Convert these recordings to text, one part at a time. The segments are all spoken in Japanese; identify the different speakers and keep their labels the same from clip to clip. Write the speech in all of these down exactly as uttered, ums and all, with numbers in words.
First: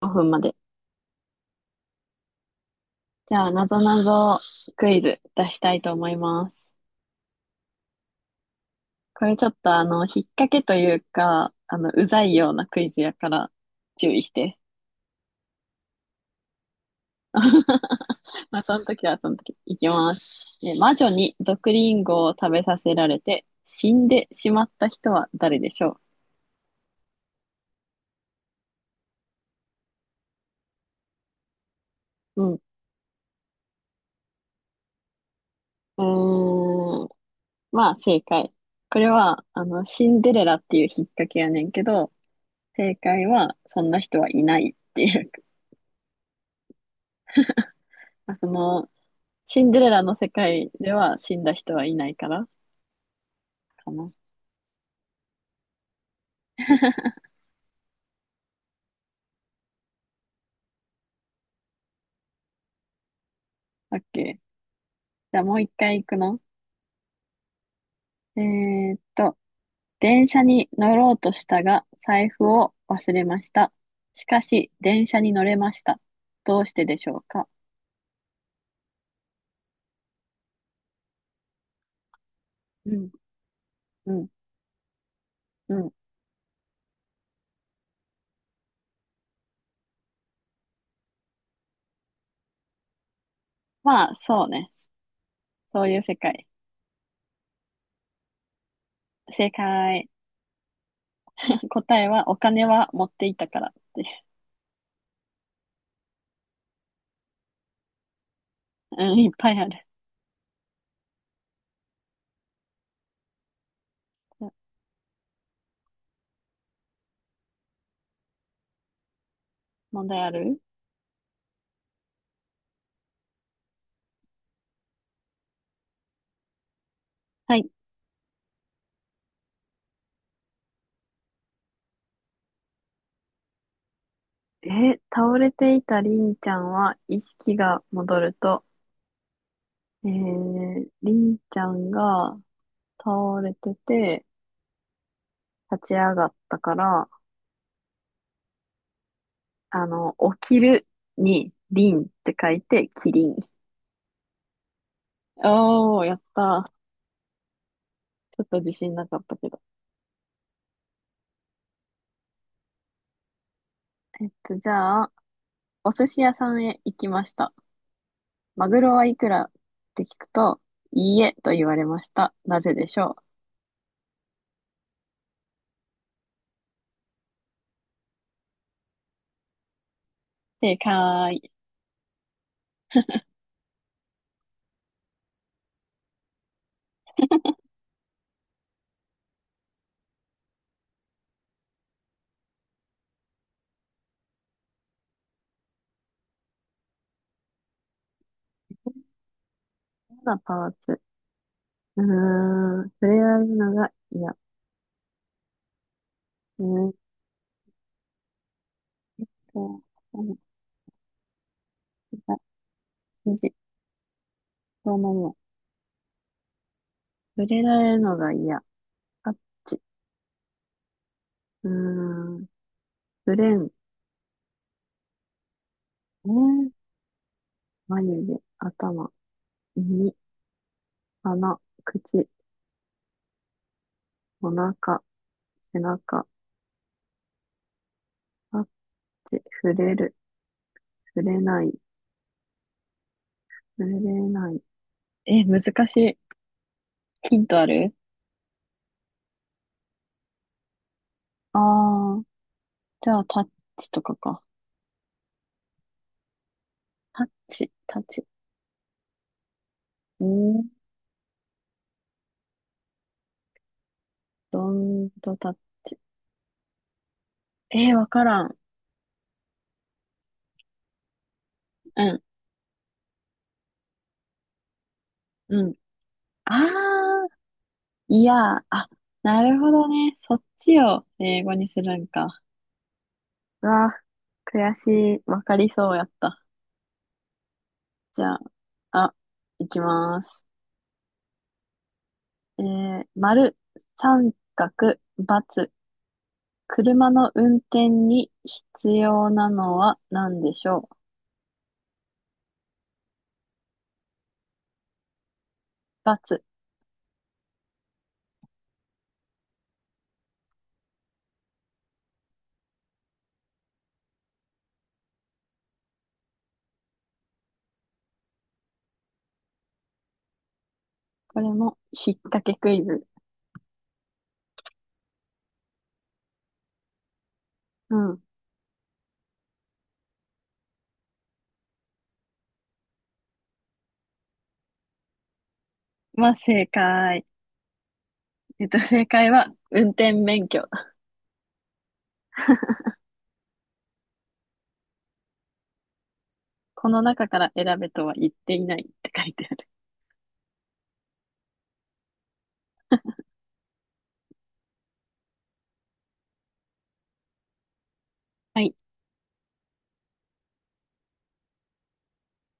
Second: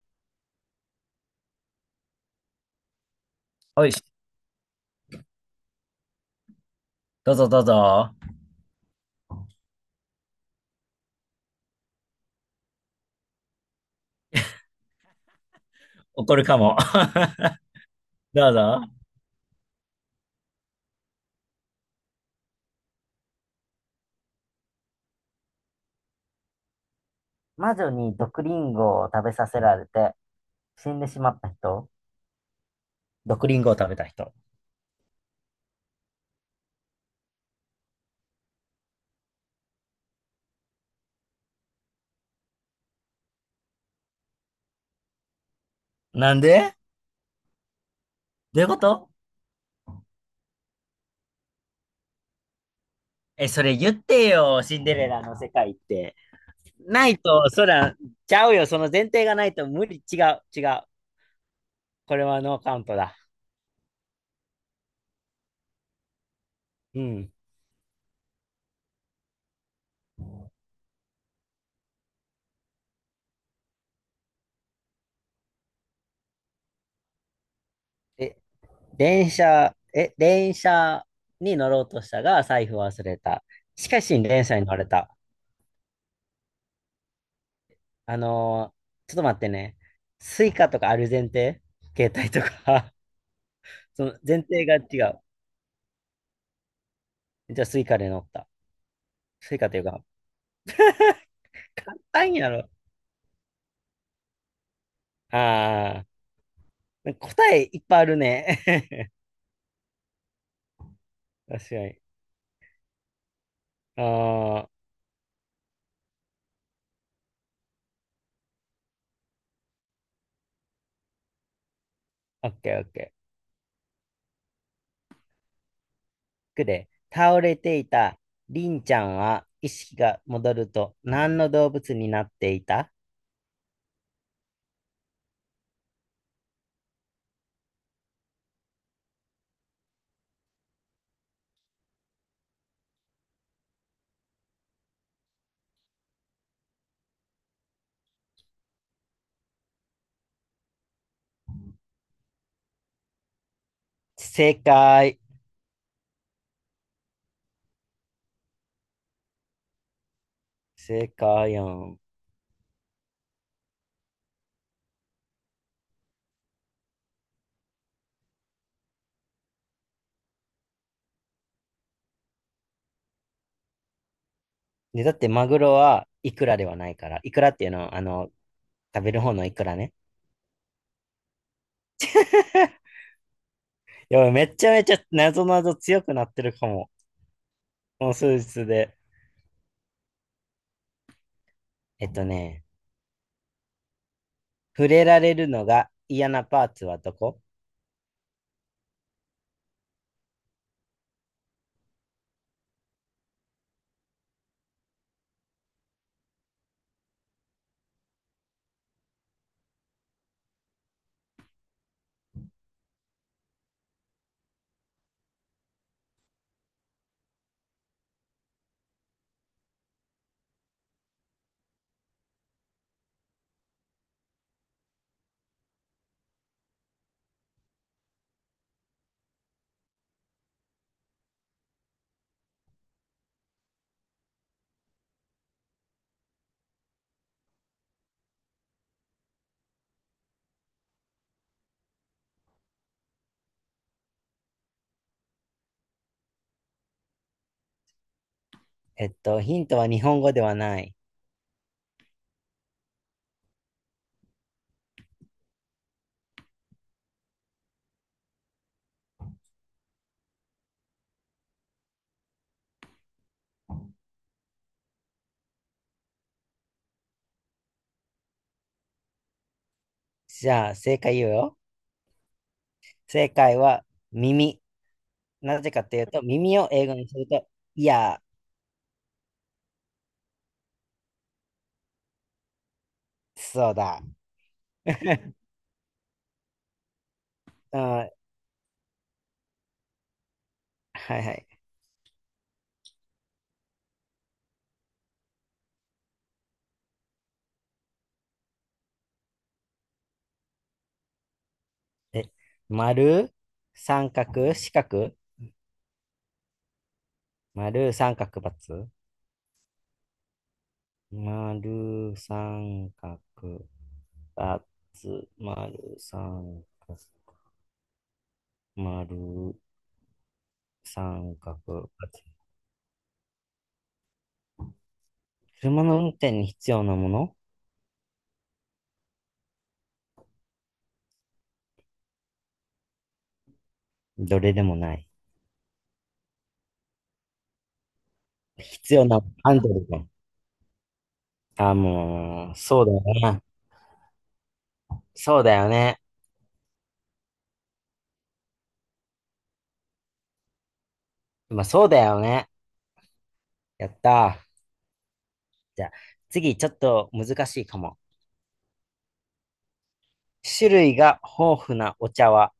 Speaker 1: ごふんまで。じゃあ、なぞ
Speaker 2: おい
Speaker 1: な
Speaker 2: し、
Speaker 1: ぞクイズ出したいと思います。
Speaker 2: どうぞどうぞ。
Speaker 1: これちょっとあの、引っ掛けというか、あの、うざいようなクイズやから注意して。
Speaker 2: 怒るかも。どう
Speaker 1: まあ、そ
Speaker 2: ぞ。
Speaker 1: の時はその時。いきます。え魔女に毒リンゴを食べさせられて死んでしまった人は誰でしょ
Speaker 2: 魔女に毒リンゴを食べさせられて死んでしまった人。
Speaker 1: う？うん。
Speaker 2: 毒リンゴを食べた人。
Speaker 1: うーん。まあ、正解。これは、あの、シンデレラっていう引っ掛けやねんけど、正解は、そんな人はいないっていう。
Speaker 2: なんで？
Speaker 1: まあそ
Speaker 2: どういうこ
Speaker 1: の、
Speaker 2: と？
Speaker 1: シンデレラの世界では死んだ人はいないから、
Speaker 2: え、それ
Speaker 1: か
Speaker 2: 言っ
Speaker 1: な。オ
Speaker 2: てよ、シンデレラの世界って。ないと、そら、ちゃうよ、その前提がないと無理、違う、違う。これはノーカウントだ。
Speaker 1: ッケー。じゃあもう一回行くの？
Speaker 2: うん。
Speaker 1: えーっと、電車に乗ろうとしたが、財布を忘れました。しかし、電車に乗れました。どうしてでしょうか？
Speaker 2: え、電車、え、電車に乗ろうとしたが、財布を
Speaker 1: う
Speaker 2: 忘
Speaker 1: ん、
Speaker 2: れた。しか
Speaker 1: う
Speaker 2: し、
Speaker 1: ん、
Speaker 2: 電車に乗れた。
Speaker 1: うん。
Speaker 2: あのーちょっと待ってね。スイカとかある前提、携帯とか。 そ
Speaker 1: ま
Speaker 2: の
Speaker 1: あ、
Speaker 2: 前
Speaker 1: そう
Speaker 2: 提
Speaker 1: ね。
Speaker 2: が違う。
Speaker 1: そういう世界。
Speaker 2: じゃあスイカで乗った。
Speaker 1: 正
Speaker 2: スイカというか、
Speaker 1: 解。
Speaker 2: 簡
Speaker 1: 答えは、
Speaker 2: 単
Speaker 1: お
Speaker 2: や
Speaker 1: 金
Speaker 2: ろ。
Speaker 1: は持っていたからっていう。
Speaker 2: ああ、答えいっぱいあるね。
Speaker 1: うん、いっぱいある。
Speaker 2: 確かに。ああ、
Speaker 1: 問題ある？
Speaker 2: オッケーオッケー。くで、倒
Speaker 1: は
Speaker 2: れ
Speaker 1: い。
Speaker 2: ていたりんちゃんは意識が戻ると何の動物になっていた？
Speaker 1: えー倒れていたりんちゃんは意識が戻ると、えー、りんちゃんが倒れてて、立ち上がったから、あの、起きるに、りんって書いて、キリン。
Speaker 2: 正解。
Speaker 1: おー、やった。ちょっと自信なかったけど。
Speaker 2: 正解やん。
Speaker 1: えっと、じゃあ、お寿司屋さんへ行きました。マグロはいくらって聞くと、いいえと言われました。なぜでしょう？
Speaker 2: で、だってマグロはいくらではないから。いくらっていうのは、あの、食べる方のいくらね。
Speaker 1: 正解。
Speaker 2: やばい、めちゃめちゃ謎々強くなってるかも。この数日で。えっとね、触れられるのが嫌なパーツはどこ？
Speaker 1: 嫌なパーツ。うーん、触れられるのが嫌。うーんと、あの、無どうなるのまま触れられるのが嫌。タッチ。うーん。触れん。えー眉毛、頭、耳、鼻、口、お腹、背中、タッチ、触れる、触れない、触れない。え、難しい。ヒントある？
Speaker 2: えっと、ヒントは日本語ではない。
Speaker 1: ああー、じゃあタッチとかか。タッチ、タッチ。うーん、どんとタッチ。えー、わからん。
Speaker 2: じゃあ、正解言うよ。
Speaker 1: うん、
Speaker 2: 正解は耳。な
Speaker 1: う
Speaker 2: ぜ
Speaker 1: ん。
Speaker 2: かというと、
Speaker 1: あ
Speaker 2: 耳を英語にす
Speaker 1: あ、
Speaker 2: ると、いや、
Speaker 1: いや、あ、なるほどね。そっちを英語にするんか。う
Speaker 2: そう
Speaker 1: わ、
Speaker 2: だ。
Speaker 1: 悔しい。わかりそうやった。
Speaker 2: あ、
Speaker 1: じゃあ、あ、いきます。
Speaker 2: はいはい。
Speaker 1: えー、丸、三角、×、車の運転に必要なのは何でしょう？×、
Speaker 2: え、丸、三角、四角、
Speaker 1: バツ、
Speaker 2: 丸、三角、×、丸、三角、二つ、丸、三角、丸、三
Speaker 1: これ
Speaker 2: 角。
Speaker 1: も引っ掛けクイズ。
Speaker 2: 車の運転に必要なもの。
Speaker 1: うん。
Speaker 2: どれでもない。
Speaker 1: まあ、正解。えっと、
Speaker 2: 必
Speaker 1: 正
Speaker 2: 要な、
Speaker 1: 解は、
Speaker 2: アンドル
Speaker 1: 運
Speaker 2: が。
Speaker 1: 転免許。
Speaker 2: あ、もう、そうだよね。そうだよね。
Speaker 1: この中から選べとは言っていないって書いてある。
Speaker 2: まあ、そうだよね。やったー。じゃあ、次、ちょっと難しいかも。
Speaker 1: はい。
Speaker 2: 種類が豊富なお茶は、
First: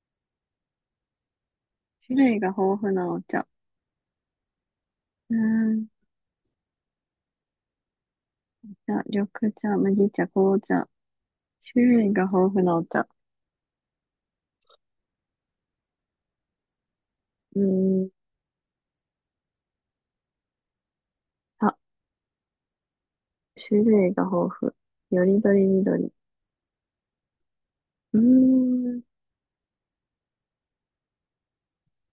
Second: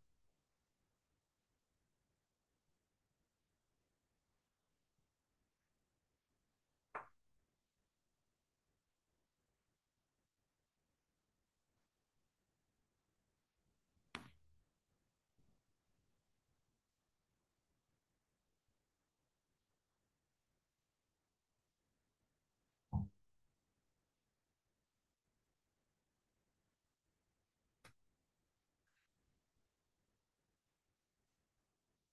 Speaker 1: 種類が豊富なお茶。うーん。じゃあ、緑茶、麦茶、紅茶、種類が豊富なお茶。うーん。あ、種類が豊富。よりどりみどり。うーん。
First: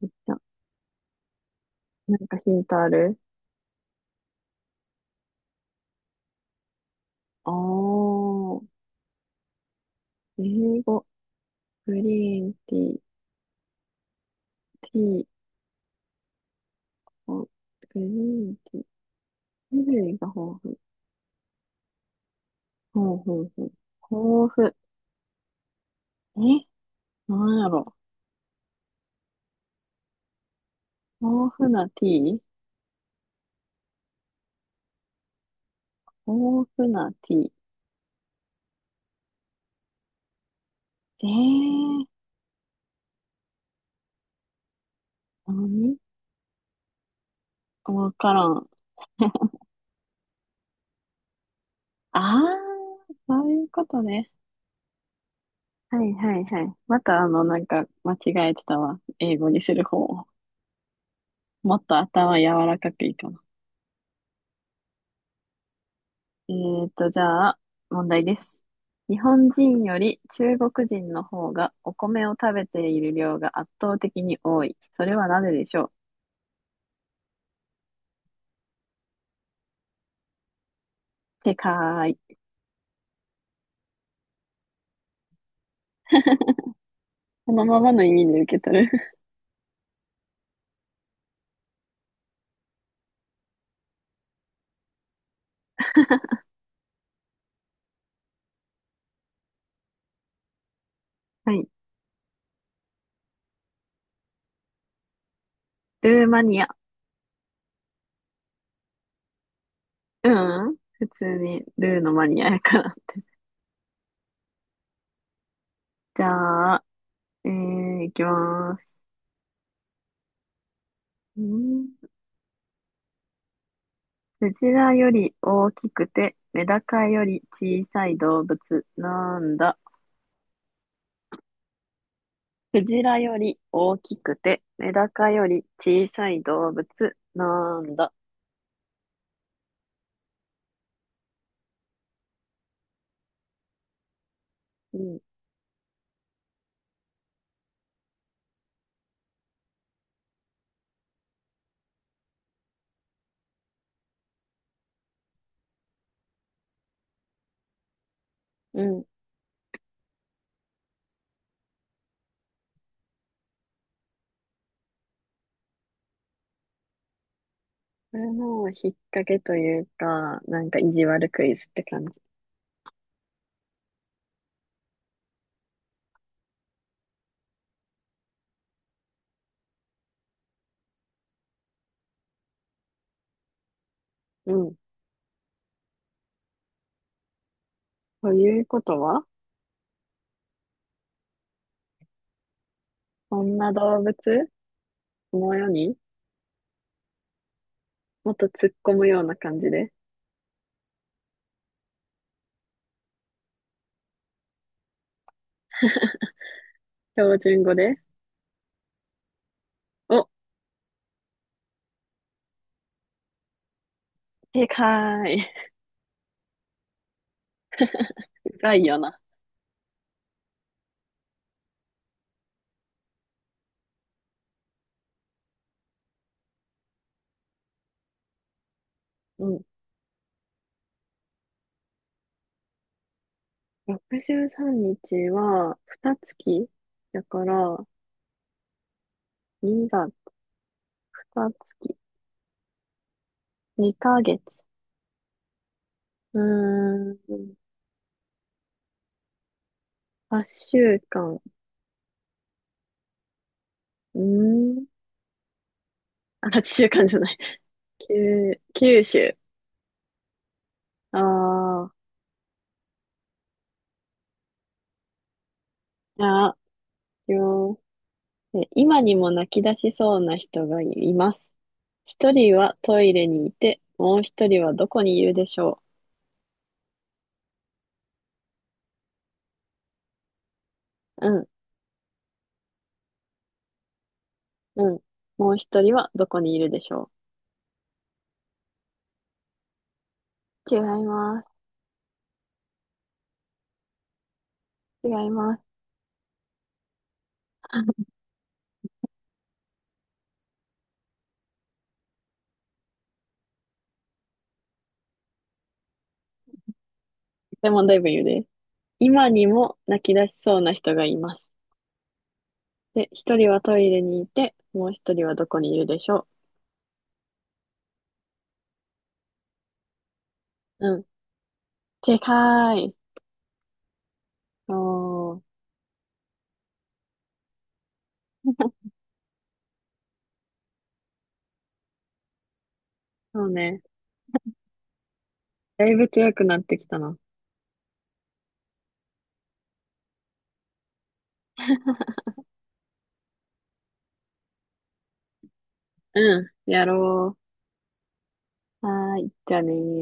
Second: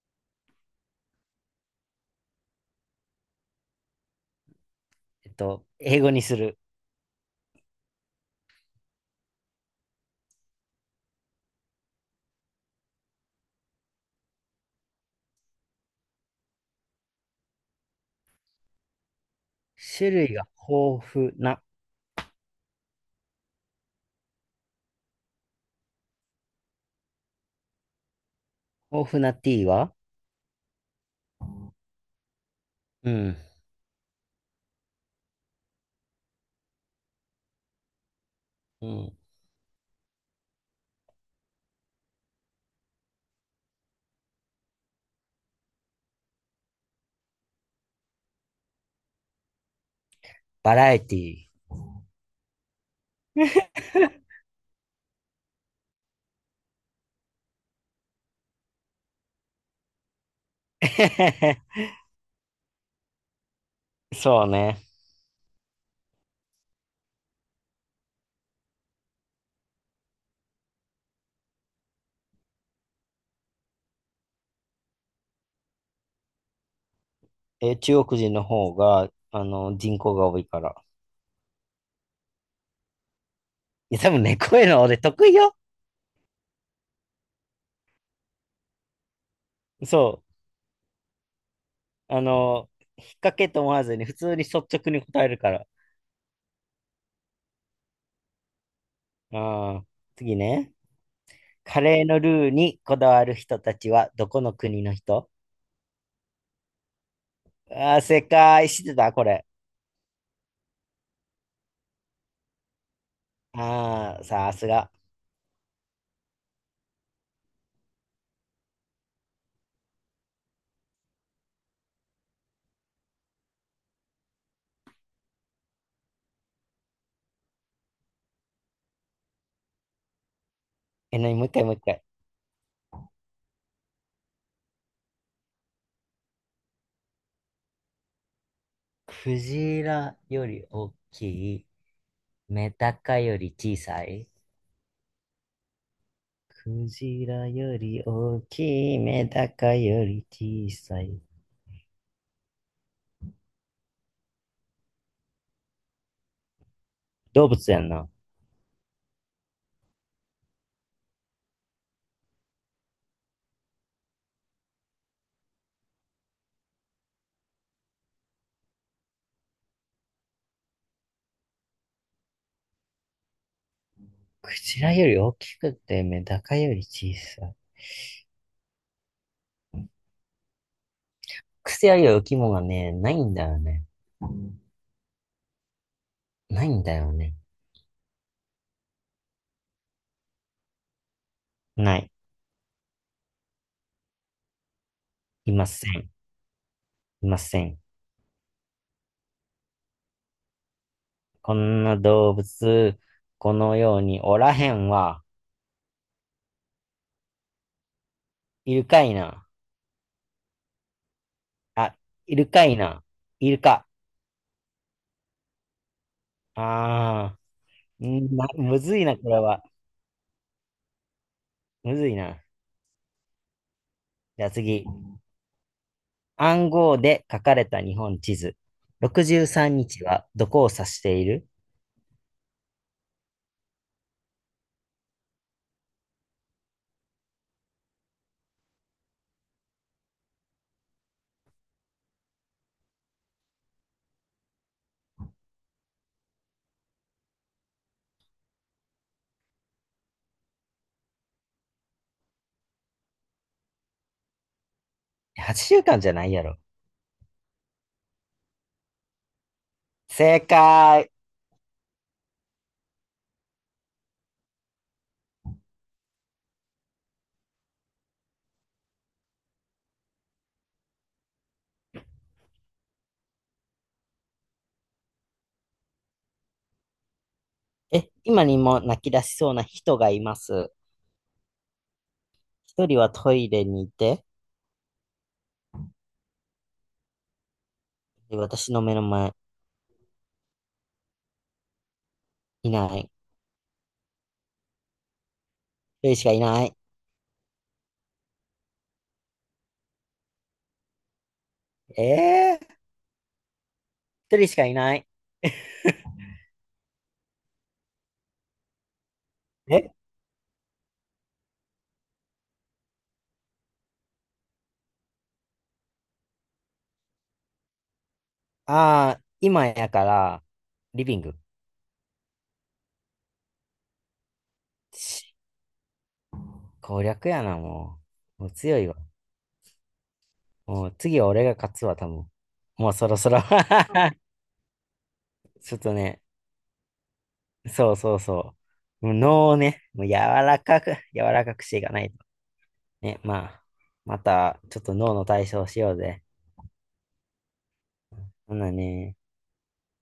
Speaker 1: お茶。なんかヒントある？
Speaker 2: えっと、英語にする。
Speaker 1: あー。英語。グリーンティー。ティー。おグリーンティー。種類
Speaker 2: 種
Speaker 1: が
Speaker 2: 類が
Speaker 1: 豊富。
Speaker 2: 豊富な、
Speaker 1: ほうほうほう。豊富。えなんやろ。
Speaker 2: 豊富なティーは？
Speaker 1: 豊富なティー。
Speaker 2: うん。
Speaker 1: 豊富なティー。
Speaker 2: うん。
Speaker 1: えー、何わからん。
Speaker 2: バラエティ
Speaker 1: あー、そういうことね。はいはいはい。またあの、なんか間違えてたわ。英語にする方を。
Speaker 2: ー。
Speaker 1: もっと頭柔らかくいいかな。
Speaker 2: そうね。
Speaker 1: えーと、じゃあ、問題です。日本人より中国人の方がお米を食べている量が圧倒的に多い。それはなぜでしょう？
Speaker 2: え中国人の方が、あの、人口が多いから。
Speaker 1: てかーい。
Speaker 2: いや、多分ね、こういうの俺得意よ。
Speaker 1: このままの意味で受け取る。
Speaker 2: そう。あの、引っ掛けと思わずに、普通に率直に答えるから。ああ、次ね。
Speaker 1: はい。
Speaker 2: カレーのルーにこだわる人たちは、どこの国の人？
Speaker 1: ルーマニア。
Speaker 2: ああー、正解知ってた、これ。
Speaker 1: うん。普通にルーのマニアやから。
Speaker 2: ああ、さすが。
Speaker 1: じゃあ、えー、いきます。うん。クジラより大きくて、メダカより小さい動物なんだ。
Speaker 2: え、なに、もう一回、もう一回。
Speaker 1: クジラより大きくて、メダカより小さい動物なんだ。
Speaker 2: クジラより大きい、メダカより小さい。
Speaker 1: うん、
Speaker 2: クジラより大きい、メダカより小さい。動物やんな。
Speaker 1: うん。これも引っ掛けというか、なんか意地悪クイズって感じ。
Speaker 2: クジラより大きくて、メダカより小さい。クセある生き物がね、ないんだよね。
Speaker 1: うん。
Speaker 2: ないんだよね。
Speaker 1: ということは、
Speaker 2: ない。
Speaker 1: こんな動物こ
Speaker 2: い
Speaker 1: の
Speaker 2: ま
Speaker 1: 世
Speaker 2: せ
Speaker 1: に、
Speaker 2: ん。いません。
Speaker 1: もっと突っ込むような感じで、
Speaker 2: こんな動物、このようにおらへんわ。
Speaker 1: 標準語で。
Speaker 2: いるかいな。
Speaker 1: お、
Speaker 2: あ、いるかいな。いるか。
Speaker 1: でかい。
Speaker 2: あー、んま
Speaker 1: 深
Speaker 2: む
Speaker 1: い
Speaker 2: ず
Speaker 1: よ
Speaker 2: いな、
Speaker 1: な。
Speaker 2: これは。むずいな。じゃあ次。暗号で書かれた日本地図。
Speaker 1: う
Speaker 2: 63
Speaker 1: ん。
Speaker 2: 日はどこを指している？
Speaker 1: ろくじゅうさんにちは、二月だから、にがつ、二月、にかげつ。うーん、はっしゅうかん。うーん、
Speaker 2: はち 週間じゃないや
Speaker 1: あ、
Speaker 2: ろ。
Speaker 1: はっしゅうかんじゃない。きゅう、九週。
Speaker 2: 正解。
Speaker 1: ああ、じゃあ、よ、え今にも泣き出しそうな人がいます。一人はトイレにいて、もう一人はどこにいるでしょ
Speaker 2: え、今にも泣き出しそうな人がいます。
Speaker 1: う？うん、
Speaker 2: 一人はトイレにいて、
Speaker 1: うん。もう一人はどこにいるでしょ
Speaker 2: 私の目の前、
Speaker 1: う？違います。
Speaker 2: いない。
Speaker 1: 違います。
Speaker 2: 一人しかいない。えー、一人しかいない。
Speaker 1: でもだい言うです。今にも
Speaker 2: え
Speaker 1: 泣き出しそうな人がいます。で、一人はトイレにいて、もう一人はどこにいるでしょ
Speaker 2: ああー、今やから、
Speaker 1: う？う
Speaker 2: リ
Speaker 1: ん。
Speaker 2: ビング。
Speaker 1: 正解。お
Speaker 2: し
Speaker 1: ー、
Speaker 2: 攻略やな、もう。もう強いわ。もう次は俺が勝つわ、多分。もうそろそろ。
Speaker 1: そうね。
Speaker 2: ちょっ
Speaker 1: だ
Speaker 2: と
Speaker 1: いぶ
Speaker 2: ね、
Speaker 1: 強くなってきたな。
Speaker 2: そうそうそう。もう脳をね、もう柔らかく、柔らかくしていかないと。ね、まあ、また、ちょっと脳の体操しようぜ。
Speaker 1: うん。やろ
Speaker 2: ほんな
Speaker 1: う。は
Speaker 2: ね。
Speaker 1: ーい。じゃあねー。